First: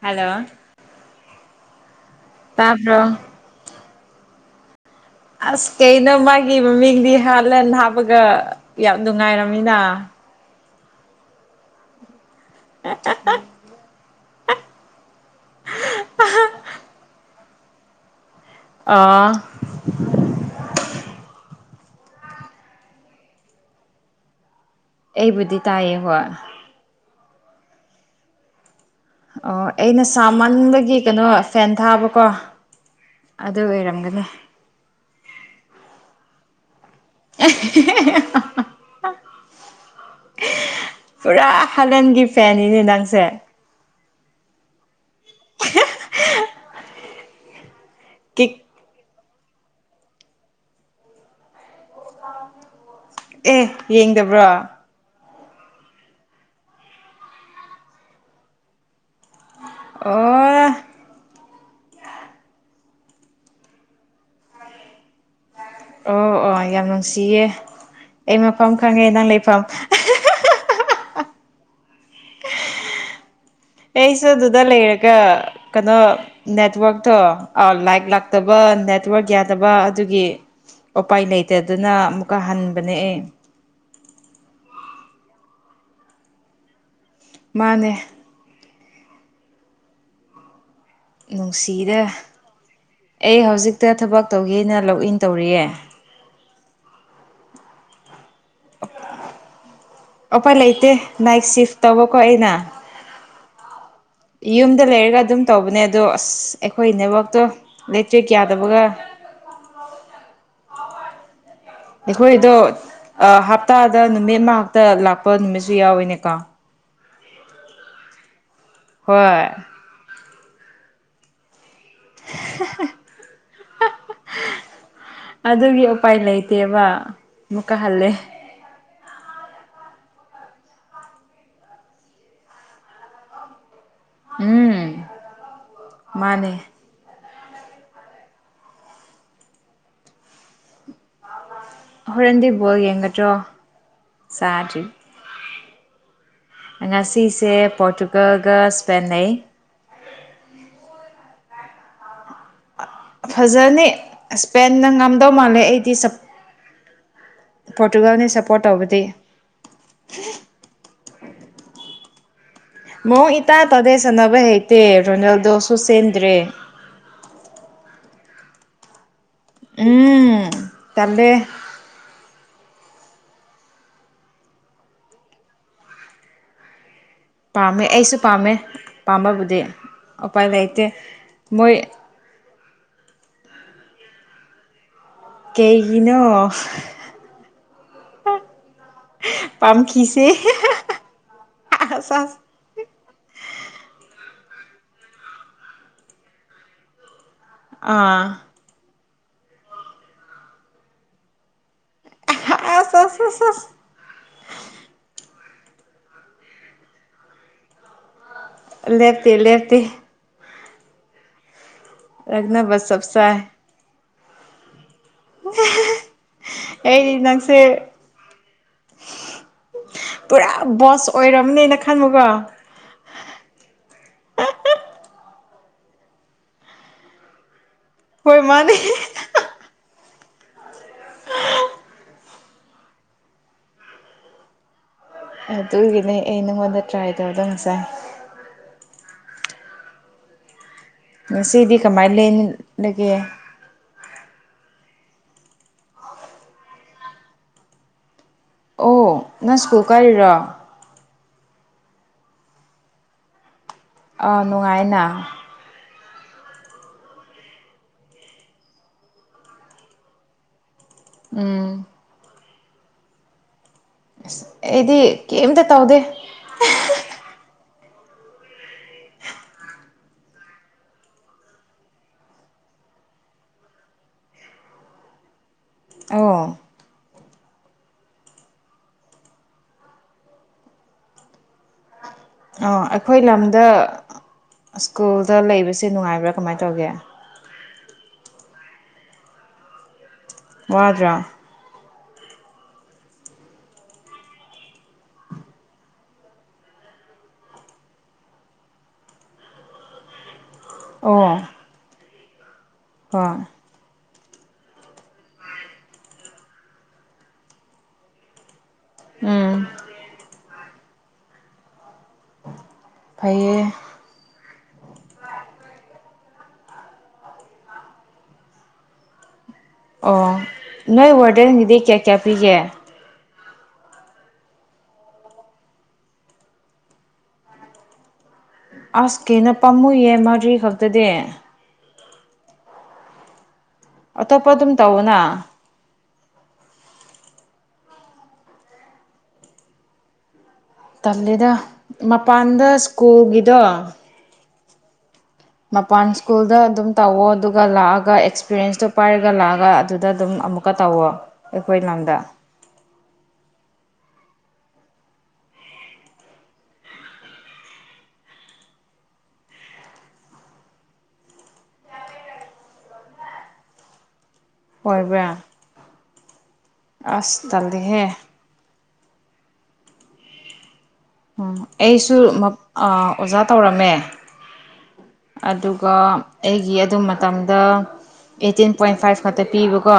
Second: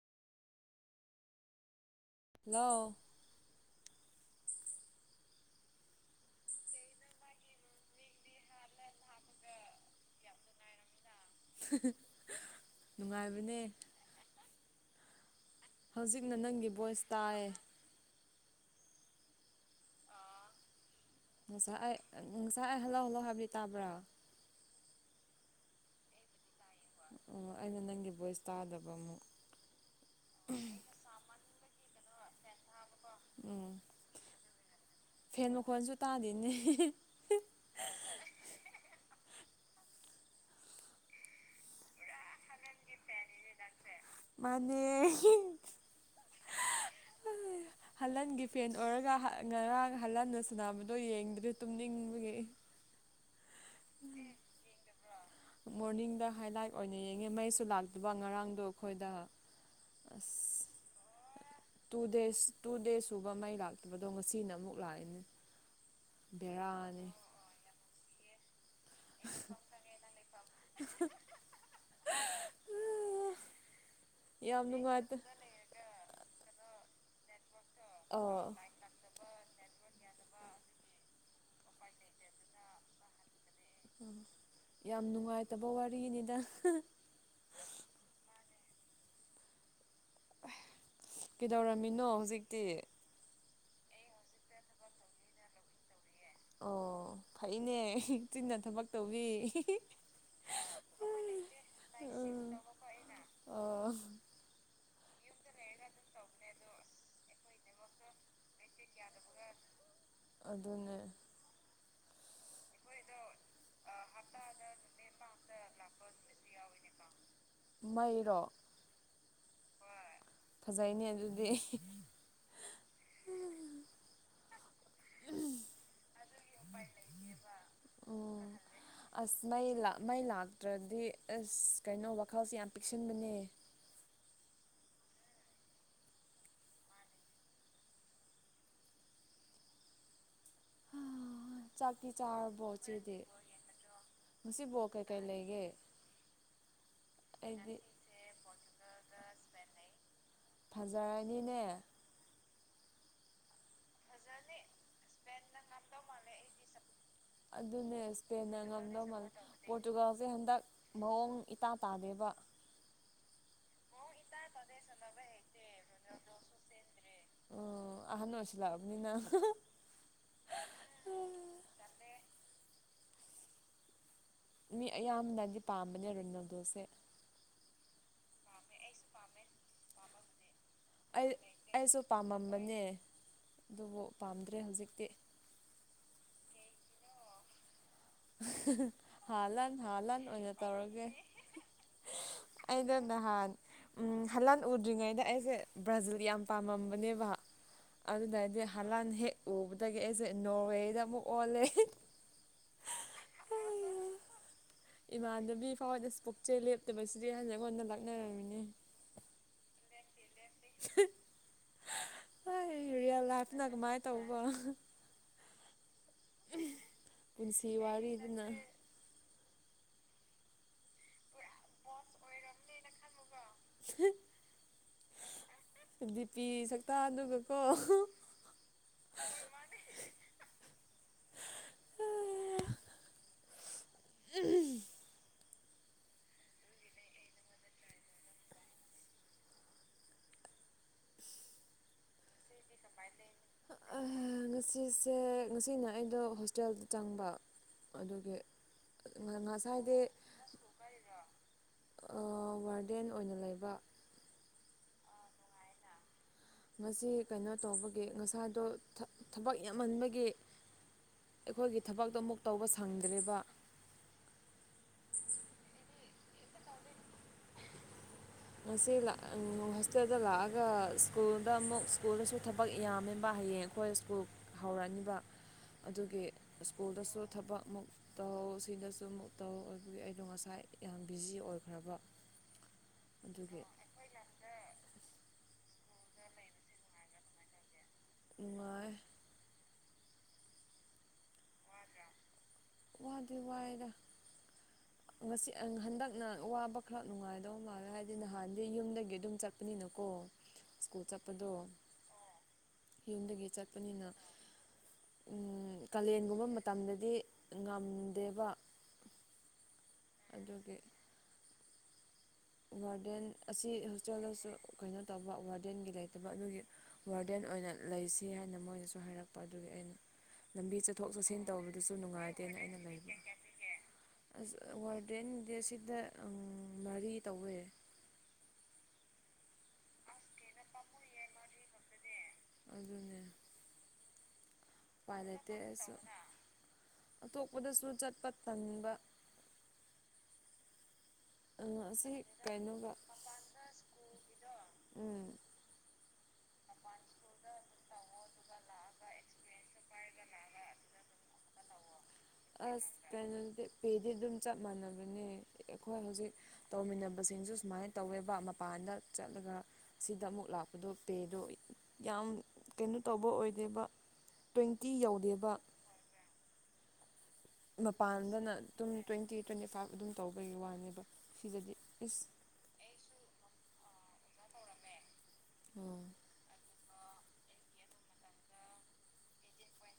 hello hello ꯇꯥꯕ꯭ꯔꯣ ꯑꯁ ꯀꯩꯅꯣ ꯃꯥꯒꯤ ꯃꯃꯤꯡꯗꯤ ꯍꯥꯥꯟꯂꯦꯟ ꯍꯥꯞꯄꯒ ꯌꯥꯝ ꯅꯨꯡꯉꯥꯏꯔꯝꯃꯤꯅ [unintelligible] ꯅꯨꯡꯉꯥꯏꯕꯅꯦ ꯍꯧꯖꯤꯛꯅ ꯅꯪꯒꯤ ꯚꯣꯏꯁ ꯇꯥꯏꯌꯦ ꯑꯥ ꯉꯁꯥꯏ ꯑꯩ ꯉꯁꯥꯏ ꯑꯩ ꯍꯜꯂꯥꯎ ꯍꯜꯂꯥꯎ ꯍꯥꯏꯕꯤ ꯇꯥꯕ꯭ꯔꯣ ꯑꯩꯕꯨꯗꯤ ꯇꯥꯏꯌꯦ ꯍꯣꯏ ꯑꯣ ꯑꯩꯅ ꯅꯪꯒꯤ ꯚꯣꯏꯁ ꯇꯥꯗꯕ ꯑꯃꯨꯛ ꯑꯣ ꯑꯩꯅ ꯁꯥꯃꯟꯕꯒꯤ ꯀꯩꯅꯣ ꯐꯦꯟ ꯊꯥꯕꯀꯣ [unintelligible] ꯑꯗꯨ ꯑꯣꯏꯔꯝꯒꯅꯤ ꯐꯦꯟ ꯃꯈꯣꯟꯁꯨ ꯇꯥꯗꯦꯅꯦ ꯄꯨꯔꯥ ꯍꯂꯟꯒꯤ ꯐꯦꯟꯅꯤꯅꯦ ꯅꯪꯁꯦ ꯅꯪꯁꯦ [unintelligible] ꯃꯥꯅꯦ [unintelligible] [unintelligible] ꯍꯜꯂꯟꯒꯤ ꯀꯤꯛ ꯐꯦꯟ ꯑꯣꯏꯔꯒ ꯉꯔꯥꯡ ꯍꯜꯍꯟꯅ ꯁꯥꯟꯅꯕꯗꯣ ꯌꯦꯡꯗ꯭ꯔꯤ ꯇꯨꯝꯅꯤꯡꯕꯒꯤ ꯑꯦ ꯌꯦꯡꯗꯕ꯭ꯔꯥ ꯃꯣꯔꯅꯤꯡꯗ ꯍꯥꯏꯂꯥꯏꯠ ꯑꯣꯏꯅ ꯌꯦꯡꯉꯤ ꯃꯩꯁꯨ ꯂꯥꯛꯇꯕ ꯉꯔꯥꯡꯗꯣ ꯑꯩꯈꯣꯏꯗ ꯑꯣ ꯑꯁ ꯇꯨ ꯗꯦꯖ ꯇꯨ ꯗꯦꯖ ꯁꯨꯕ ꯃꯩ ꯂꯥꯛꯇꯕꯗꯣ ꯉꯁꯤꯅ ꯑꯃꯨꯛ ꯂꯥꯛꯏꯅꯦ ꯑꯣ ꯑꯣ ꯌꯥꯝ ꯕꯦꯔꯥꯅꯤ ꯅꯨꯡꯁꯤꯌꯦ ꯑꯩ ꯃꯐꯝ ꯈꯪꯉꯦ ꯅꯪ ꯂꯩꯐꯝ [unintelligible] ꯑꯩꯁꯨ ꯑꯗꯨꯗ ꯌꯥꯝ ꯂꯩꯔꯒ ꯅꯨꯡꯉꯥꯏꯇꯦ ꯀꯩꯅꯣ ꯅꯦꯠꯋ꯭ꯔꯥꯛꯇꯣ ꯑꯣ ꯂꯥꯏꯇ ꯑꯥ ꯂꯥꯛꯇꯕ ꯅꯦꯠ [unintelligible] ꯌꯥꯗꯕ ꯑꯗꯨꯒꯤ ꯎꯄꯥꯏ ꯂꯩꯇꯗꯅ ꯑꯃꯨꯛꯀ ꯍꯟꯕꯅꯦ ꯑꯦ ꯑꯣ ꯌꯥꯝ ꯅꯨꯡꯉꯥꯏꯇꯕ ꯋꯥꯔꯤꯅꯤꯗ ꯃꯥꯅꯦ ꯅꯨꯡꯁꯤꯗ ꯀꯩꯗꯧꯔꯝꯃꯤꯅꯣ ꯍꯧꯖꯤꯛꯇꯤ ꯑꯩ ꯍꯧꯖꯤꯛꯇ ꯊꯕꯛ ꯇꯧꯒꯦꯅ ꯂꯣꯛꯏꯟ ꯇꯧꯔꯤꯌꯦ ꯑꯣ ꯐꯩꯅꯦ ꯇꯤꯟꯅ ꯊꯕꯛ ꯇꯧꯕꯋ ꯎꯄꯥꯏ ꯂꯩꯇꯦ ꯅꯥꯏꯠ ꯁꯤꯐ ꯇꯧꯕꯀꯣ ꯎꯝ ꯑꯩꯅ ꯑꯣ ꯌꯨꯝꯗ ꯂꯩꯔꯒ ꯑꯗꯨꯝ ꯇꯧꯕꯅꯦ ꯑꯗꯣ ꯑꯁ ꯑꯩꯈꯣꯏ ꯅꯦꯋꯥ꯭ꯔꯛꯇꯣ ꯏꯂꯦꯛꯇ꯭ꯔꯤꯛ ꯌꯥꯗꯕꯒ ꯑꯗꯨꯅꯦ ꯑꯩꯈꯣꯏꯗꯣ ꯍꯞꯇꯥꯗ ꯅꯨꯃꯤꯠ ꯉꯥꯛꯇ ꯂꯥꯛꯄ ꯅꯨꯃꯤꯠꯁꯨ ꯌꯥꯎꯋꯤꯅꯦꯀꯣ ꯃꯩꯔꯣ ꯍꯣꯏ ꯐꯖꯩꯅꯦ ꯑꯗꯨꯗꯤ [unintelligible] ꯑꯗꯨꯒꯤ ꯎꯄꯥꯏ ꯂꯩꯇꯦꯕ ꯑꯃꯨꯛꯀ ꯍꯜꯂꯦ ꯎꯝ ꯑꯁ ꯃꯩ ꯃꯩ ꯂꯥꯛꯇ꯭ꯔꯗꯤ ꯑꯁ ꯀꯩꯅꯣ ꯋꯥꯈꯜꯁꯦ ꯌꯥꯝ ꯄꯤꯛꯁꯤꯟꯕꯅꯦ ꯎꯝ ꯃꯥꯅꯦ ꯆꯥꯛꯇꯤ ꯍꯣꯔꯦꯟꯗꯤ ꯆꯥꯔꯕꯣ ꯕꯣꯜ ꯆꯦꯗꯤ ꯌꯦꯡꯒꯗ꯭ꯔꯣ ꯉꯁꯤ ꯆꯥꯗ꯭ꯔꯤ ꯕꯣꯜ ꯀꯩꯀꯩ ꯂꯩꯒꯦ ꯉꯁꯤꯁꯦ ꯑꯩꯗꯤ ꯄꯣꯔꯇꯨꯒꯜꯒ ꯏꯁꯄꯦꯟꯅꯩ ꯐꯖꯔꯅꯤꯅꯦ ꯐꯖꯅꯤ ꯏꯁꯄꯦꯟꯅ ꯉꯝꯗꯧ ꯃꯥꯜꯂꯦ ꯑꯩꯗꯤ ꯑꯗꯨꯅꯦ ꯄꯣꯔꯇꯨꯒꯜꯅꯤ ꯏꯁꯄꯦꯟꯅ ꯁꯞꯄꯣꯔꯠ ꯇꯧꯕꯗꯤ ꯉꯝꯗꯧ ꯃꯥꯜꯂꯦ ꯄꯣꯔꯇꯨꯒꯥꯜꯁꯦ ꯍꯟꯗꯛ ꯃꯑꯣꯡ ꯏꯇꯥ ꯇꯥꯗꯦꯕ ꯃ ꯏꯇ ꯇꯗꯦꯁꯅꯕ ꯍꯩꯇꯦ ꯔꯣꯅꯥꯜꯗꯣ ꯁꯨꯁꯦꯟꯟ꯭ꯔꯦ ꯑꯣ ꯑꯍꯥꯅꯁꯤ ꯑꯅꯤꯅ ꯎꯝ ꯇꯜꯂꯦ ꯃꯤ ꯑꯌꯥꯝꯕꯅꯗꯤ ꯄꯥꯝꯕꯅꯦ ꯔꯨꯅꯥꯗꯣꯁꯦ ꯄꯥꯝꯃꯦ ꯑꯩꯁꯨ ꯄꯥꯝꯃꯦ ꯄꯥꯝꯕꯕꯨꯗꯤ ꯎꯄꯥꯏ ꯂꯩꯇꯦ ꯑꯩ ꯃꯣꯏ ꯑꯩꯁꯨ ꯄꯥꯝꯃꯝꯕꯅꯦ ꯑꯗꯨꯕꯨ ꯄꯥꯝꯗ꯭ꯔꯦ ꯍꯧꯖꯤꯛꯇꯤ ꯀꯩꯒꯤꯅꯣ ꯍꯥꯥꯟꯍꯟ ꯍꯥ ꯂꯟ ꯑꯣꯏꯅ ꯇꯧꯔꯒꯦ ꯑ ꯑꯩꯅ ꯅꯍꯥꯟ ꯍꯂꯥꯟ ꯎꯗ꯭ꯔꯤꯉꯩꯗ ꯑꯩꯁꯦ ꯕ꯭ꯔꯥꯖꯤꯜ ꯌꯥꯝ ꯄꯥꯝꯃꯝꯕꯅꯦꯕ ꯑꯥ ꯑꯗꯨꯅꯗꯤ ꯍꯂꯥꯟ ꯍꯦꯛ ꯎꯕꯗꯒꯤ ꯑꯩꯁꯦ ꯅꯣꯔꯋꯦꯗ ꯑꯃꯨꯛ ꯑꯣꯜꯂꯦ ꯑ ꯑ ꯍ ꯏꯃꯥꯟꯅꯕꯤ ꯐꯥꯎꯗꯁꯨ ꯄꯣꯛꯆꯩ ꯂꯦꯞꯇꯕꯁꯤꯗꯤ ꯍꯟꯗꯛ ꯍꯟꯅ ꯂꯥꯛꯅꯔꯝꯃꯤꯅꯦ ꯂꯦꯞꯇꯦ ꯂꯦꯞꯇꯦ ꯔꯛꯅꯕ ꯍꯣꯏ ꯆꯞ ꯔꯤꯌꯦꯜ ꯆꯥꯏ ꯂꯥꯏꯐꯅ ꯀꯃꯥꯏꯅ ꯇꯧꯕ ꯑꯩꯗꯤ ꯅꯪꯁꯦ ꯄꯨꯟꯁꯤ ꯋꯥꯔꯤꯗꯨꯅ ꯄꯨꯔꯥ ꯕꯣꯁ ꯑꯣꯏꯔꯝꯅꯦꯅ ꯈꯟꯃꯨꯒ ꯅ ꯈꯟꯉꯨꯀꯣ [unintelligible] ꯗꯤꯄꯤ ꯁꯛꯇ ꯑꯗꯨꯒꯀꯣ ꯍꯣꯏ ꯃꯥꯅꯦ ꯃꯥꯅꯤ ꯑ ꯎꯝ ꯑꯗꯨꯒꯤꯅꯦ ꯑꯩ ꯅꯪꯉꯣꯟꯗ ꯇ꯭ꯔꯥꯏ ꯇꯧꯗꯣ ꯉꯁꯥꯏ ꯉꯁꯤꯗꯤ ꯀꯃꯥꯏꯅ ꯂꯦꯟꯂꯒꯦ ꯉꯁꯤꯁꯦ ꯉꯁꯤꯅ ꯑꯩꯗꯣ ꯍꯣꯁꯇꯦꯜꯗ ꯆꯪꯕ ꯑꯗꯨꯒꯤ ꯑꯣ ꯅꯪ ꯁ꯭ꯀꯨꯜ ꯉꯁꯥꯏꯗꯤ ꯀꯥꯔꯤꯔꯣ ꯑꯥ ꯋꯥꯔꯗꯦꯟ ꯑꯣꯏꯅ ꯂꯩꯕ ꯑꯥ ꯅꯨꯡꯉꯥꯏꯅ ꯉꯁꯤ ꯀꯩꯅꯣ ꯇꯧꯕꯒꯤ ꯉꯁꯥꯏꯗꯣ ꯊꯕꯛ ꯌꯥꯝꯃꯟꯕꯒꯤ ꯑꯩꯈꯣꯏꯒꯤ ꯎꯝ ꯊꯕꯛꯇꯣ ꯑꯃꯨꯛ ꯇꯧꯕ ꯁꯪꯗ꯭ꯔꯦꯕ ꯑꯁ ꯑꯩꯗꯤ ꯀꯩꯝꯇ ꯇꯧꯗꯦ ꯉꯁꯤ ꯍꯣꯁꯇꯦꯜꯗ ꯂꯥꯛꯑꯒ ꯁ꯭ꯀꯨꯜꯗ ꯑꯃꯨꯛ ꯁ꯭ꯀꯨꯜꯗꯁꯨ ꯊꯕꯛ ꯌꯥꯝꯃꯦꯕ ꯍꯌꯦꯡ ꯑꯩꯈꯣꯏ ꯁ꯭ꯀꯨꯜ ꯍꯧꯔꯛꯑꯅꯤꯕ ꯑꯗꯨꯒꯤ ꯑꯣ ꯁ꯭ꯀꯨꯜꯗꯁꯨ ꯊꯕꯛ ꯃꯨꯛ ꯇꯧ ꯁꯤꯗꯁꯨ ꯑꯃꯨꯛ ꯇꯧꯕꯒꯤ ꯑꯩꯗꯣ ꯉꯁꯥꯏ ꯌꯥꯝ ꯕꯤꯖꯤ ꯑꯣꯏꯈ꯭ꯔꯕ ꯑꯣ ꯑꯩꯈꯣꯏ ꯑꯗꯨꯒꯤ ꯂꯝꯗ ꯁ꯭ꯀꯨꯜꯗ ꯂꯩꯕꯁꯤ ꯅꯨꯡꯉꯥꯏꯕ꯭ꯔꯥ ꯀꯃꯥꯏ ꯇꯧꯒꯦ ꯅꯨꯡꯉꯥꯏ ꯋꯥꯗ꯭ꯔꯥ ꯋꯥꯗꯤ ꯋꯥꯏꯗꯥ [unintelligible] ꯉꯁꯤ ꯍꯟꯗꯛꯅ ꯋꯥꯕ ꯈꯔ ꯅꯨꯡꯉꯥꯏꯗꯧ ꯃꯥꯜꯂꯦ ꯍꯥꯏꯗꯤ ꯅꯍꯥꯟꯗꯤ ꯌꯨꯝꯗꯒꯤ ꯑꯗꯨꯝ ꯆꯥꯠ ꯄꯅꯤꯅꯀꯣ ꯁ꯭ꯀꯨꯜ ꯑꯣ ꯆꯠꯄꯗꯣ ꯍꯣꯏ ꯌꯨꯝꯗꯒꯤ ꯆꯠ ꯄꯅꯤꯅ ꯀꯥꯂꯦꯟꯒꯨꯝꯕ ꯃꯇꯝꯗꯗꯤ ꯉꯝꯗꯦꯕ ꯎꯝ ꯑꯗꯨꯒꯤ ꯋꯥꯔꯗꯦꯟ ꯐꯩꯌꯦ ꯑꯁꯤ ꯍꯣꯁꯇꯦꯜꯗꯁꯨ ꯀꯩꯅꯣ ꯇꯧꯕ ꯋꯥꯔꯗꯦꯟꯒꯤ ꯂꯩꯇꯕ ꯑꯗꯨꯒꯤ ꯋꯥꯔꯗꯦꯟ ꯑꯣꯏꯅ ꯂꯩꯁꯤ ꯍꯥꯏꯅ ꯃꯣꯏꯅꯁꯨ ꯍꯥꯏꯔꯛꯄ ꯑꯗꯨꯒꯤ ꯑꯩꯅ ꯑꯣ ꯂꯝꯕꯤ ꯆꯠ ꯆꯠꯊꯣꯛ ꯅꯣꯏ ꯆꯠꯁꯤꯟ ꯋꯥꯔꯗꯦꯟꯒꯤꯗꯤ ꯇꯧꯕꯗꯁꯨ ꯀꯌꯥ ꯀꯌꯥ ꯄꯤꯒꯦ ꯅꯨꯡꯉꯥꯏꯇꯦꯅ ꯑꯩꯅ ꯂꯩꯕ ꯑꯁ ꯋꯥꯔꯗꯦꯟꯗꯤ ꯁꯤꯗ ꯃꯔꯤ ꯇꯧꯋꯦ ꯑꯁ ꯀꯦꯅ ꯄꯥꯝꯃꯨꯏꯌꯦ ꯃꯥꯗ꯭ꯔꯤ ꯈꯛꯇꯗꯤ ꯑꯗꯨꯅꯦ ꯑꯣꯞꯄꯗꯨꯝ ꯎꯄꯥꯏ ꯂꯩꯇꯦ ꯑꯩꯁꯨ ꯑꯇꯣꯞꯄꯗꯁꯨ ꯆꯠꯄ ꯇꯟꯕ ꯇꯜꯂꯗ ꯑꯁꯤ ꯃꯄꯥꯟꯗ ꯀꯩꯅꯣꯒ ꯁ꯭ꯀꯨꯜꯒꯤꯗꯣ [unintelligible] ꯎꯝ ꯃꯄꯥꯟ ꯁ꯭ꯀꯨꯜꯗ ꯑꯗꯨꯝ ꯇꯧꯋꯣ ꯑꯗꯨꯒ ꯂꯥꯛꯑꯒ ꯑꯦꯛꯁꯄꯤꯔꯦꯟꯁꯇꯣ ꯄꯥꯏꯔꯒ ꯂꯥꯛꯑꯒ ꯑꯗꯨꯗ ꯑꯗꯨꯝ ꯑꯃꯨꯛ ꯀ ꯇꯧꯋꯣ ꯑꯩꯈꯣꯏ ꯂꯝꯗ ꯑꯁ ꯀꯩꯅꯣꯗꯤ ꯄꯦꯗꯤ ꯑꯗꯨꯝ ꯆꯞ ꯃꯥꯟꯅꯕꯅꯦ ꯑꯩꯈꯣꯏ ꯍꯧꯖꯤꯛ ꯇꯧꯃꯤꯟꯅꯕꯁꯤꯡꯁꯨ ꯁꯨꯃꯥꯏꯅ ꯇꯧꯋꯦꯕ ꯃꯄꯥꯟꯗ ꯆꯠꯂꯒ ꯁꯤꯗ ꯑꯃꯨꯛ ꯂꯥꯛꯄꯗꯨ ꯄꯦꯗꯣ ꯌꯥꯝ ꯀꯩꯅꯣ ꯇꯧꯕ ꯑꯣꯏꯗꯦꯕ ꯇ꯭ꯋꯦꯟꯇꯤ ꯑꯣꯏꯕ꯭ꯔꯥ ꯌꯧꯗꯦꯕ ꯑꯁ ꯇꯜ ꯃꯄꯥꯟꯗꯅ ꯑꯗꯨꯝ ꯇ꯭ꯋꯦꯟꯇꯤ ꯇ꯭ꯋꯦꯟꯇꯤ ꯐꯥꯏꯚ ꯑꯗꯨꯝ ꯇꯧꯕꯒꯤ ꯋꯥꯅꯦꯕ ꯁꯤꯗꯗꯤ ꯑꯩꯁꯨ ꯏꯁ ꯑꯣꯖꯥ ꯇꯧꯔꯝꯃꯦ ꯑꯗꯨꯒ ꯑꯩꯒꯤ ꯑꯗꯨꯝ ꯃꯇꯝꯗ ꯑꯩꯠꯇꯤꯟ ꯄꯣꯏꯟ ꯐꯥꯏꯚ ꯈꯛꯇ ꯄꯤꯕ ꯀꯣ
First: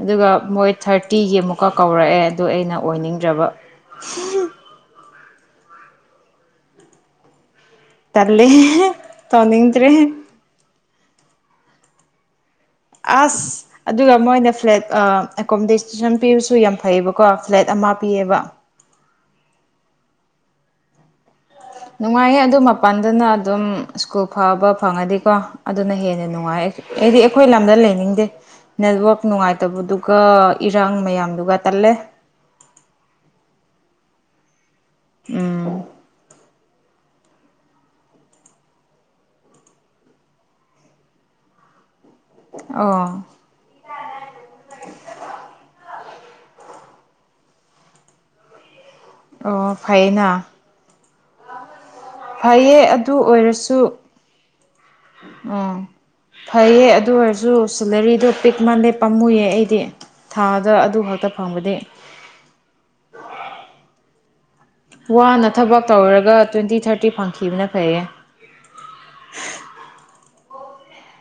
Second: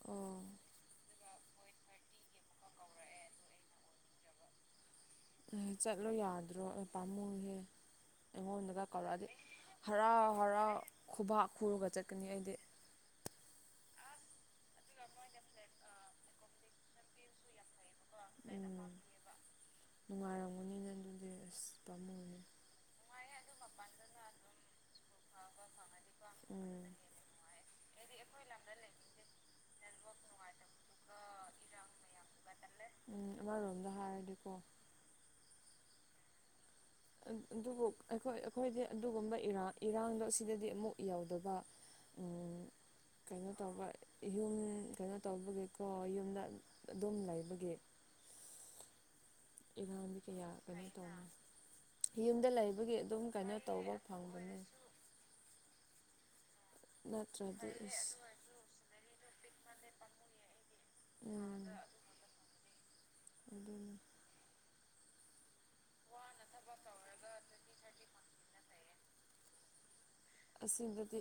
ꯑꯗꯨꯒ ꯑꯣ ꯃꯣꯏ ꯊꯥꯔꯇꯤꯒꯤ ꯑꯃꯨꯛꯀ ꯀꯧꯔꯛꯑꯦ ꯑꯗꯨ ꯑꯩꯅ ꯑꯣꯏꯅꯤꯡꯗ꯭ꯔꯕ ꯎꯝ ꯆꯠꯂꯣ ꯌꯥꯗ꯭ꯔꯣ ꯑꯩ ꯄꯥꯝꯃꯨꯍꯦ ꯇꯜꯂꯦ ꯑꯩꯉꯣꯟꯗꯒ ꯀꯧꯔꯛꯑꯗꯤ ꯇꯧꯅꯤꯡꯗ꯭ꯔꯦ ꯍꯔꯥꯎ ꯍꯔꯥꯎ ꯈꯨꯕꯥꯛ ꯈꯨꯔꯒ ꯆꯠꯀꯅꯤ ꯑꯩꯗꯤ ꯑꯁ ꯑꯗꯨꯒ ꯃꯣꯏꯅ ꯐ꯭ꯂꯦꯠ ꯑꯦꯀꯣꯃꯣꯗꯦꯁꯟ ꯄꯤꯕꯁꯨ ꯌꯥꯝ ꯐꯩꯌꯦꯕꯀꯣ ꯐ꯭ꯂꯦꯠ ꯑꯃ ꯄꯤꯌꯦꯕ ꯎꯝ [unintelligible] ꯅꯨꯡꯉꯥꯏꯔꯝꯒꯅꯤꯅꯦ ꯑꯗꯨꯗꯤ ꯑꯁ ꯅꯨꯡꯉꯥꯏꯌꯦ ꯄꯥꯝꯃꯨꯏꯅꯦ ꯑꯗꯨ ꯃꯄꯥꯟꯗꯅ ꯑꯗꯨꯝ ꯁ꯭ꯀꯨꯜ ꯐꯕ ꯐꯪꯉꯗꯤꯀꯣ ꯑꯗꯨꯅ ꯍꯦꯟꯅ ꯅꯨꯡꯉꯥꯏ ꯑꯩꯗꯤ ꯑꯩꯈꯣꯏ ꯂꯝꯗ ꯂꯩꯅꯤꯡꯗꯦ ꯅꯦꯠꯋꯥꯛ ꯅꯨꯡꯉꯥꯏꯇꯕꯗꯨꯒ ꯏꯔꯥꯡ ꯃꯌꯥꯝꯗꯨꯒ ꯇꯜꯂꯦ ꯎꯝ ꯑꯃꯔꯣꯝꯗ ꯍꯥꯏꯔꯗꯤꯀꯣ ꯎꯝ ꯑꯗꯨꯕꯨ ꯑꯩꯈꯣꯏ ꯑꯩꯈꯣꯏꯗꯤ ꯑꯗꯨꯒꯨꯝꯕꯔ ꯏꯔꯥꯡꯗꯣ ꯁꯤꯗꯗꯤ ꯑꯃꯨꯛ ꯌꯧꯗꯕ ꯑꯨꯝ ꯑꯣ ꯀꯩꯅꯣ ꯇꯧꯕ ꯌꯨꯝ ꯀꯩꯅꯣ ꯇꯧꯕꯒꯤꯀꯣ ꯌꯨꯝꯗ ꯑꯗꯨꯝ ꯂꯩꯕꯒꯤ ꯑꯣ ꯏꯔꯥꯟꯗꯤ ꯐꯩꯌꯦꯅ ꯀꯌꯥ ꯀꯩꯅꯣ ꯇꯧꯔꯤ ꯌꯨꯝꯗ ꯐꯩꯌꯦ ꯂꯩꯕꯒꯤ ꯑꯗꯨꯝ ꯀꯩꯅꯣ ꯇꯧꯕ ꯐꯪꯕꯅꯤ ꯑꫭ ꯐꯩꯌꯦ ꯑꯗꯨ ꯑꯣꯏꯔꯁꯨ ꯅꯠꯇ꯭ꯔꯗꯤ ꯏꯁ ꯁꯦꯂꯔꯤꯗꯣ ꯄꯤꯛ ꯃꯥꯜꯂꯦ ꯄꯥꯝꯃꯨꯌꯦ ꯑꯩꯗꯤ ꯊꯥꯗ ꯑꯗꯨ ꯈꯛꯇ ꯎꯝ ꯐꯪꯕꯗꯤ ꯑꯗꯨꯅꯤ ꯋꯥꯅ ꯊꯕꯛ ꯇꯧꯔꯒ ꯇ꯭ꯋꯦꯟꯇꯤ ꯊꯥꯔꯇꯤ ꯐꯪꯈꯤꯕꯅ ꯐꯩꯌꯦ ꯑꯁꯤꯗꯗꯤ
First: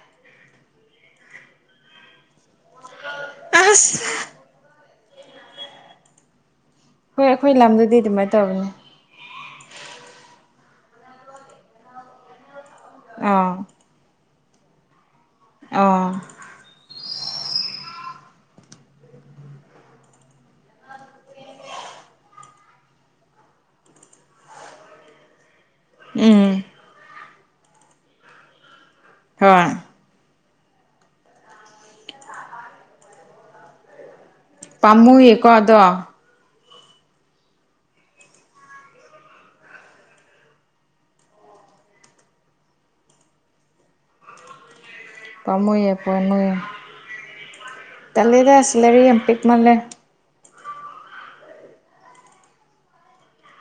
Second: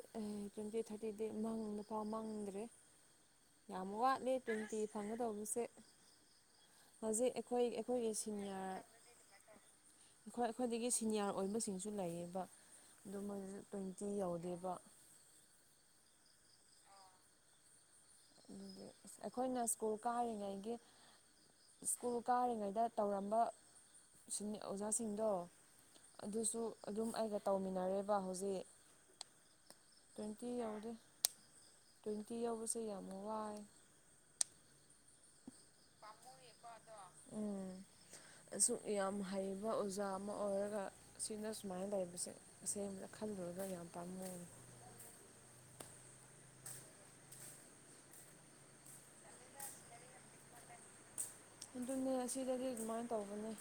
ꯇ꯭ꯋꯦꯟꯇꯤ ꯊꯥꯔꯇꯤꯗꯤ ꯃꯪ ꯅꯨꯄꯥ ꯃꯪꯗ꯭ꯔꯦ ꯌꯥꯝ ꯑꯁ ꯋꯥꯠꯂꯦ ꯇ꯭ꯋꯦꯟꯇꯤ ꯐꯪꯒꯗꯧꯕꯁꯦ ꯍꯣꯏ ꯍꯧꯖꯤꯛ ꯑꯩꯈꯣꯏ ꯂꯝꯗꯗꯤ ꯑꯩꯈꯣꯏꯒꯤ ꯑꯗꯨꯃꯥꯏꯅ ꯇꯧꯕꯅꯦ ꯁꯤꯅꯤꯌꯥꯔ ꯑꯈꯣꯏ ꯑꯩꯈ꯭ꯣꯏꯗꯒꯤ ꯁꯤꯅꯤꯌꯥꯔ ꯑꯣꯏꯕꯁꯤꯡꯁꯨ ꯂꯩꯌꯦꯕ ꯑꯗꯨ ꯑꯥ ꯃꯣꯏꯗꯁꯨ ꯇꯤ ꯌꯧꯗꯦꯕ ꯑꯣ ꯑꯗꯨꯗꯤ ꯑꯩꯈꯣꯏꯅ ꯁ꯭ꯀꯨꯜ ꯀꯥꯔꯤꯉꯩꯒꯤ ꯁ꯭ꯀꯨꯜ ꯀꯥꯔꯤꯉꯩꯗ ꯇꯧꯔꯝꯕ ꯑꯣꯖꯥꯁꯤꯡꯗꯣ ꯎꯝ ꯑꯗꯨꯁꯨ ꯑꯗꯨꯝ ꯑꯩꯒ ꯇꯧꯃꯤꯟꯅꯔꯦꯕ ꯍꯧꯖꯤꯛ ꯍꯣꯏ ꯇ꯭ꯋꯦꯟꯇꯤ ꯌꯧꯗꯦ ꯇ꯭ꯋꯦꯟꯇꯤ ꯌꯧꯕꯁꯦ ꯌꯥꯝ ꯋꯥꯏ ꯄꯥꯃꯨ ꯌꯦꯀꯗꯣ ꯎꯝ ꯑꯁꯨꯛ ꯌꯥꯝ ꯍꯩꯕ ꯑꯣꯖꯥ ꯑꯃ ꯑꯣꯏꯔꯒ ꯁꯤꯅ ꯁꯨꯃꯥꯏꯅ ꯇꯧꯕꯁꯦ ꯑꯁꯦꯡꯕꯗ ꯈꯜꯗꯂꯨꯔꯒ ꯌꯥꯝ ꯄꯥꯝꯃꯨꯏ ꯄꯥꯃꯨꯏꯌꯦꯀꯣ ꯅꯣꯏ ꯇꯜꯂꯦꯗ ꯑꯁ ꯂꯥꯏꯔꯤꯛꯌꯥꯝ ꯄꯤꯛꯃꯜꯂꯦ ꯑꯗꯨꯅꯦ ꯑꯁꯤꯗꯗꯤ ꯑꯗꯨꯃꯥꯏꯅ ꯇꯧꯕꯅꯦ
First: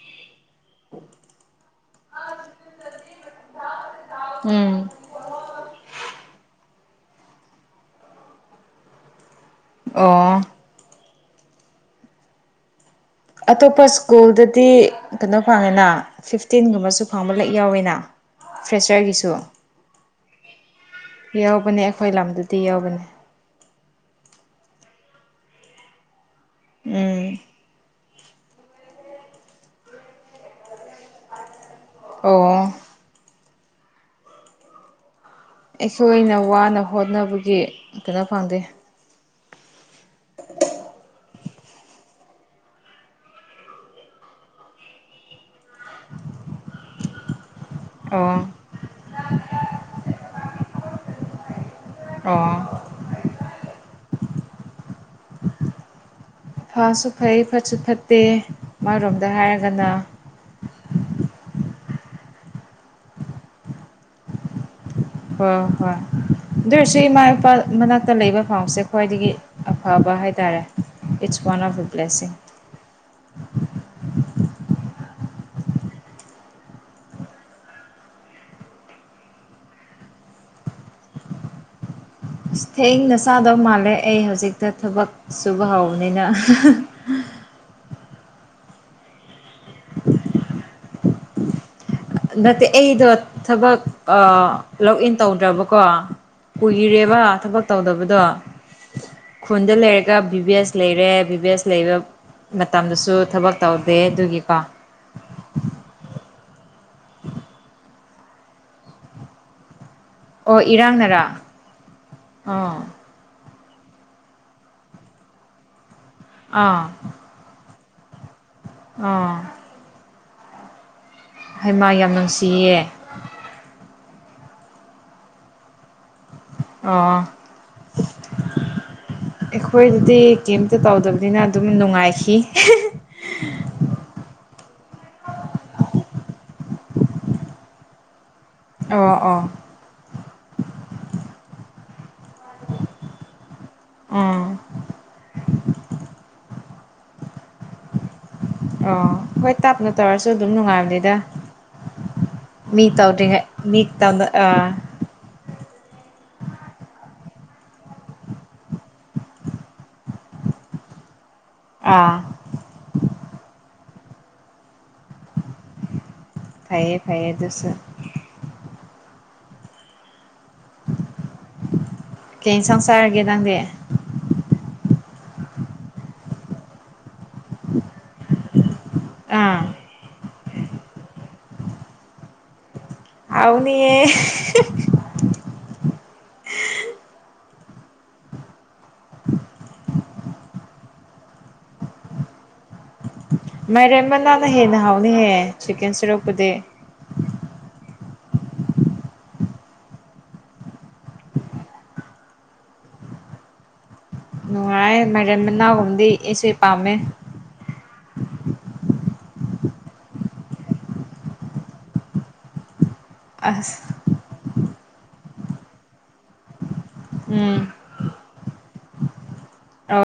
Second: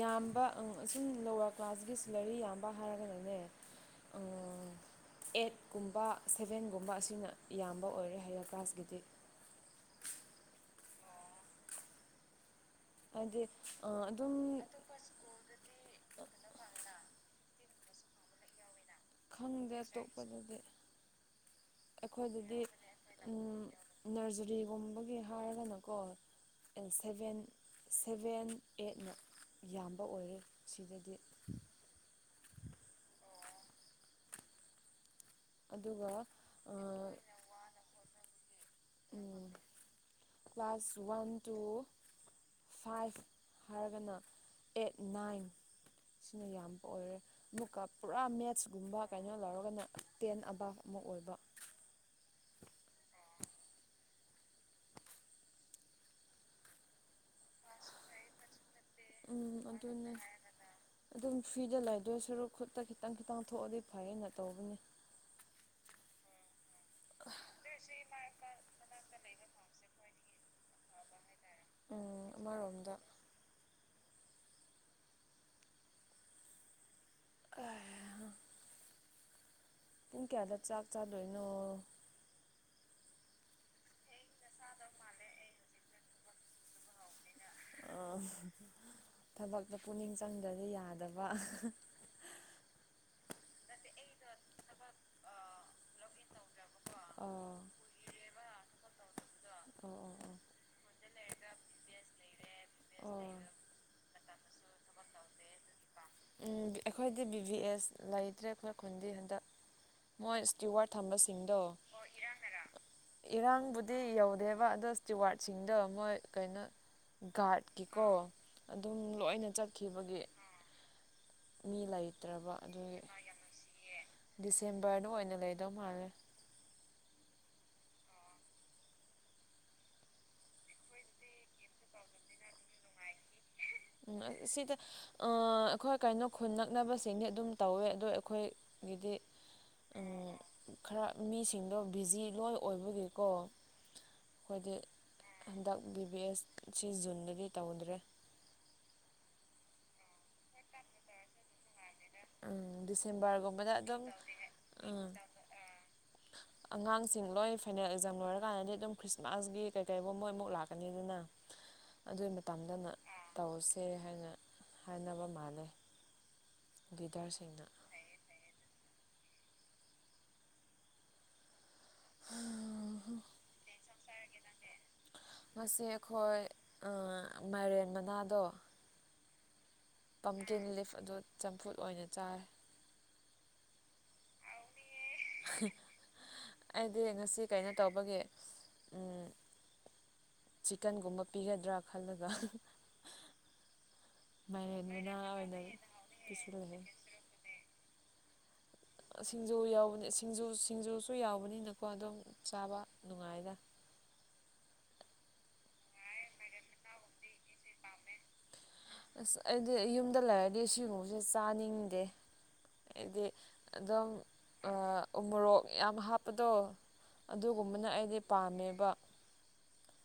ꯌꯥꯝꯕ ꯑꯁꯨꯝ ꯂꯋꯥꯔ ꯀ꯭ꯂꯥꯁꯀꯤ ꯁꯂꯔꯤ ꯌꯥꯝꯕ ꯍꯥꯏꯔꯒꯅꯅꯦ ꯎ ꯎꯝ ꯑꯩꯠ ꯀꯨꯝꯕ ꯁꯚꯦꯟꯒꯨꯝꯕ ꯑꯁꯤꯅ ꯌꯥꯝꯕ ꯑꯣꯏꯔꯦ ꯍꯥꯏꯌꯔ ꯀ꯭ꯂꯥꯁꯀꯤꯗꯤ ꯑꯣ ꯍꯥꯏꯗꯤ ꯑꯇꯣꯞꯄ ꯑꯗꯨꯝ ꯁ꯭ꯀꯨꯜꯗꯗꯤ ꯀꯩꯅꯣ ꯐꯪꯉꯦꯅ ꯐꯤꯐꯇꯤꯟꯒꯨꯝꯕꯁꯨ ꯐꯪꯕ ꯂꯦꯛ ꯌꯥꯎꯋꯤꯅ ꯐ꯭ꯔꯦꯁꯔꯒꯤꯁꯨ ꯈꯪꯗꯦ ꯑꯇꯣꯞꯄꯗꯗꯤ ꯌꯥꯎꯕꯅꯦ ꯑꯩꯈꯣꯏ ꯂꯝꯗꯨꯗꯤ ꯑꯩꯈꯣꯏꯗꯗꯤ ꯌꯥꯎꯕꯅꯦ ꯅꯔꯖꯔꯤꯒꯨꯝꯕꯒꯤ ꯍꯥꯏꯔꯒꯅꯀꯣ ꯁꯦꯚꯦꯟ ꯎꯝ ꯁꯚꯦꯟ ꯑꯩꯠꯅ ꯌꯥꯝꯕ ꯑꯣꯏꯌꯦ ꯁꯤꯗꯗꯤ ꯑꯣ ꯑꯗꯨꯒ ꯑꯩꯈꯣꯏꯅ ꯋꯥꯅ ꯍꯣꯠꯅꯕꯒꯤ ꯀꯩꯅꯣ ꯐꯪꯗꯦ ꯎꯝ ꯀ꯭ꯂꯁ ꯋꯥꯟ ꯇꯨ ꯐꯥꯏꯚ ꯍꯥꯏꯔꯒꯅ ꯑꯦꯠ ꯅꯥꯏꯟ ꯁꯤꯅ ꯌꯥꯝꯕ ꯑꯣꯏꯔꯦ ꯑꯃꯨꯛꯀꯞ ꯄꯨꯔꯥ ꯑꯣ ꯃꯦꯠꯁꯀꯨꯝꯕ ꯀꯩꯅꯣ ꯂꯧꯔꯒꯅ ꯇꯦꯟ ꯑꯕꯞ ꯑꯃꯨꯛ ꯑꯣꯏꯕ ꯑ [inaudible] ꯐꯥꯁꯨ ꯐꯩ ꯐꯠꯁꯨ ꯐꯠꯇꯦ ꯑꯃꯔꯣꯝꯗ ꯎꯝ ꯍꯥꯏꯔꯒꯅ ꯑꯗꯨꯅꯦ ꯑꯗꯨꯝ ꯐ꯭ꯔꯤꯗ ꯂꯩꯗꯣꯏ ꯁꯔꯨꯛ ꯈꯨꯠꯇ ꯈꯤꯇꯪ ꯈꯤꯇꯪ ꯊꯣꯛꯑꯗꯤ ꯐꯩꯌꯦꯅ ꯇꯧꯕꯅꯤ ꯍꯣꯏ ꯍꯣꯏ ꯑꯗꯨ ꯑꯣꯏꯔꯁꯨ ꯏꯃꯥ ꯏꯄꯥ ꯃꯅꯥꯛꯇ ꯂꯩꯕ ꯐꯪꯕꯁꯦ ꯈ꯭ꯋꯥꯏꯗꯒꯤ ꯑꯐꯕ ꯍꯥꯏꯇꯥꯔꯦ ꯏꯠꯁ ꯋꯥꯟ ꯑꯣꯐ ꯎꯝ ꯗꯕ꯭ꯂꯦꯁꯁꯤꯡ ꯑꯃꯔꯣꯝꯗ ꯑꯩ ꯍꯥ ꯏ ꯀꯌꯥꯗ ꯆꯥꯛ ꯆꯥꯗꯣꯏꯅꯣ ꯊꯦꯡꯅ ꯆꯥꯗꯧ ꯃꯥꯜꯂꯦ ꯑꯩ ꯍꯧꯖꯤꯛꯇ ꯊꯕꯛ ꯁꯨꯕ ꯍꯧꯕꯅꯤꯅ ꯑ ꯊꯕꯛꯇ ꯄꯨꯛꯅꯤꯡ ꯆꯪꯗꯗꯤ ꯌꯥꯗꯕ ꯅꯠꯇꯦ ꯑꯩꯗꯣ ꯊꯕꯛ ꯂꯣꯛ ꯏꯟ ꯇꯧꯗ꯭ꯔꯕꯀꯣ ꯀꯨꯏꯔꯦꯕ ꯑꯣ ꯑꯣ ꯊꯕꯛ ꯇꯧꯗꯕꯗꯣ ꯈꯨꯟꯗ ꯑꯣ ꯑꯣ ꯂꯩꯔꯒ ꯑꯣ ꯚꯤꯚꯦꯁ ꯐꯣꯟꯗ ꯂꯩꯔꯦ ꯂꯩꯔꯒ ꯚꯤꯚꯁ ꯂꯩꯕ ꯕꯤꯖꯤꯅꯦꯁ ꯂꯩꯔꯦ ꯕꯤꯖꯤꯅꯦꯁ ꯃꯇꯝꯗꯁꯨ ꯂꯩꯔꯒ ꯊꯕꯛ ꯇꯧꯗꯦ ꯑꯗꯨꯒꯤꯀꯣ ꯎꯝ ꯑꯩꯈꯣꯏꯗꯤ ꯕꯤ ꯚꯤ ꯑꯦꯁ ꯂꯩꯇ꯭ꯔꯦ ꯑꯩꯈꯣꯏ ꯈꯨꯟꯗꯤ ꯍꯟꯗꯛ ꯃꯣꯏ ꯑꯣ ꯏꯁꯇꯤꯋꯥꯔ ꯏꯔꯥꯡꯅꯔꯥ ꯊꯝꯕꯁꯤꯡꯗꯣ ꯑꯥ ꯏꯔꯥꯡꯕꯨꯗꯤ ꯌꯧꯗꯦꯕ ꯑꯗꯣ ꯏꯁꯇꯤꯋꯥꯔꯗꯁꯤꯡꯗꯣ ꯃꯣꯏ ꯀꯩꯅꯣ ꯑꯥ ꯒꯥꯔꯗꯀꯤꯀꯣ ꯑꯗꯨꯝ ꯑꯥ ꯂꯣꯏꯅ ꯆꯠꯈꯤꯕꯒꯤ ꯃꯤ ꯍꯩꯃꯥ ꯌꯥꯝ ꯂꯩꯇ꯭ꯔꯕ ꯅꯨꯡꯁꯤꯌꯦ ꯑꯗꯨꯒꯤ ꯗꯤꯁꯦꯝꯕꯔꯗ ꯑꯣꯏꯅ ꯂꯩꯗꯧ ꯃꯥꯜꯂꯦ ꯑꯣ ꯑꯩꯈꯣꯏꯗꯗꯤ ꯀꯩꯝꯇ ꯇꯧꯗꯕꯅꯤꯅ ꯑꯗꯨꯝ ꯅꯨꯡꯉꯥꯏꯈꯤ ꯎꯝ ꯁꯤꯗ ꯑꯥ ꯑꯩꯈꯣꯏ ꯀꯩꯅꯣ ꯈꯨꯟ ꯅꯛꯅꯕꯁꯤꯡꯗꯤ ꯑꯗꯨꯝ ꯇꯧꯋꯦ ꯑꯗꯣ ꯑꯩꯈꯣꯏ ꯑꯣ ꯃꯤꯗꯤ ꯑꯣ ꯎꯝ ꯈꯔ ꯃꯤꯁꯤꯡꯗꯣ ꯕꯤꯖꯤ ꯂꯣꯏ ꯑꯣꯏꯕꯒꯤꯀꯣ ꯎꯝ ꯑꯩꯈꯣꯏꯗꯤ ꯍꯟꯗꯛ ꯚꯤ ꯕꯤ ꯑꯦꯁ ꯁꯤ ꯖꯨꯟꯗꯗꯤ ꯇꯧꯗ꯭ꯔꯦ ꯑꯣ ꯍꯣꯏ ꯇꯥꯞꯅ ꯇꯧꯔꯁꯨ ꯑꯗꯨꯝ ꯅꯨꯡꯉꯥꯏꯕꯅꯤꯗ ꯃꯤ ꯇꯧ꯭ꯔꯤꯉ ꯃꯤ ꯇꯥꯎꯗ ꯑ ꯎꯝ [unintelligible] ꯑꯉꯥꯡꯁꯤꯡ ꯂꯣꯏ ꯐꯥꯏꯅꯦꯜ ꯑꯦꯛꯖꯥꯝ ꯂꯣꯏꯔꯀꯥꯟꯗꯗꯤ ꯑꯗꯨꯝ ꯈ꯭ꯔꯤꯁꯃꯥꯁꯀꯤ ꯀꯩ ꯀꯩ ꯃꯣꯏꯃꯨꯛ ꯂꯥꯛꯀꯅꯤꯗꯅ ꯑꯥ ꯑꯗꯨꯏ ꯃꯇꯝꯗꯅ ꯇꯧꯁꯦ ꯍꯥꯏꯅ ꯍꯥꯏꯅꯕ ꯃꯥꯟꯂꯦ ꯐꯩꯌꯦ ꯐꯩꯌꯦ ꯑꯗꯨꯁꯨ ꯀꯩ ꯏꯟꯁꯥꯡ ꯆꯔꯒꯦ ꯅꯪꯗꯤ ꯆꯔꯒꯦ ꯅꯪꯗꯤ ꯉꯁꯤ ꯑꯩꯈꯣꯏ ꯃꯥꯏꯔꯦꯟ ꯃꯅꯥꯗꯣ ꯑꯥ ꯄꯝꯇꯤꯟ ꯂꯤꯐ ꯑꯗꯨ ꯆꯝꯐꯨꯠ ꯑꯣꯏꯅ ꯆꯥꯔꯦ ꯍꯥꯎꯅꯤꯌꯦ ꯍꯥꯎꯅꯤꯌꯦ ꯍꯥ ꯑꯩꯗꯤ ꯉꯁꯤ ꯀꯩꯅꯣ ꯇꯧꯕꯒꯤ ꯎꯝ ꯆꯤꯛꯀꯟꯒꯨꯝꯕ ꯄꯤꯒꯗ꯭ꯔꯥ ꯈꯜꯂꯒ ꯃꯥꯏꯔꯦꯟ ꯃꯅꯥꯅ ꯍꯦꯟꯅ ꯃꯥꯏꯔꯦꯟ ꯃꯅꯥ ꯍꯥꯎꯅꯤꯍꯦ ꯑꯣꯏꯅ ꯆꯤꯛꯀꯦꯟ ꯁꯔꯨꯛꯄꯨꯗꯤ ꯄꯤꯁꯤꯜꯂꯦ ꯁꯤꯡꯖꯨ ꯌꯥꯎꯕꯅꯤ ꯁꯤꯡꯖꯨ ꯁꯤꯡꯖꯨꯁꯨ ꯌꯥꯎꯕꯅꯤꯅꯀꯣ ꯑꯗꯨꯝ ꯆꯥꯕ ꯅꯨꯡꯉꯥꯏꯗ ꯅꯨꯡꯉꯥꯏ ꯃꯥꯢꯔꯦꯟ ꯃꯅꯥꯎꯒꯨꯝꯗꯤ ꯏꯁꯨ ꯄꯥꯝꯃꯦ ꯑꯁ ꯑꯩꯗꯤ ꯌꯨꯝꯗ ꯂꯩꯔꯗꯤ ꯁꯤꯒꯨꯝꯕꯁꯦ ꯆꯥꯅꯤꯡꯗꯦ ꯍꯥꯏꯗꯤ ꯑꯁ ꯑꯗꯨꯝ ꯎꯃꯣꯔꯣꯛ ꯌꯥꯝ ꯍꯥꯞꯄꯗꯣ ꯎꯝ ꯑꯗꯨꯒꯨꯝꯕꯅ ꯑꯩꯗꯤ ꯄꯥꯝꯃꯦꯕ ꯑꯣ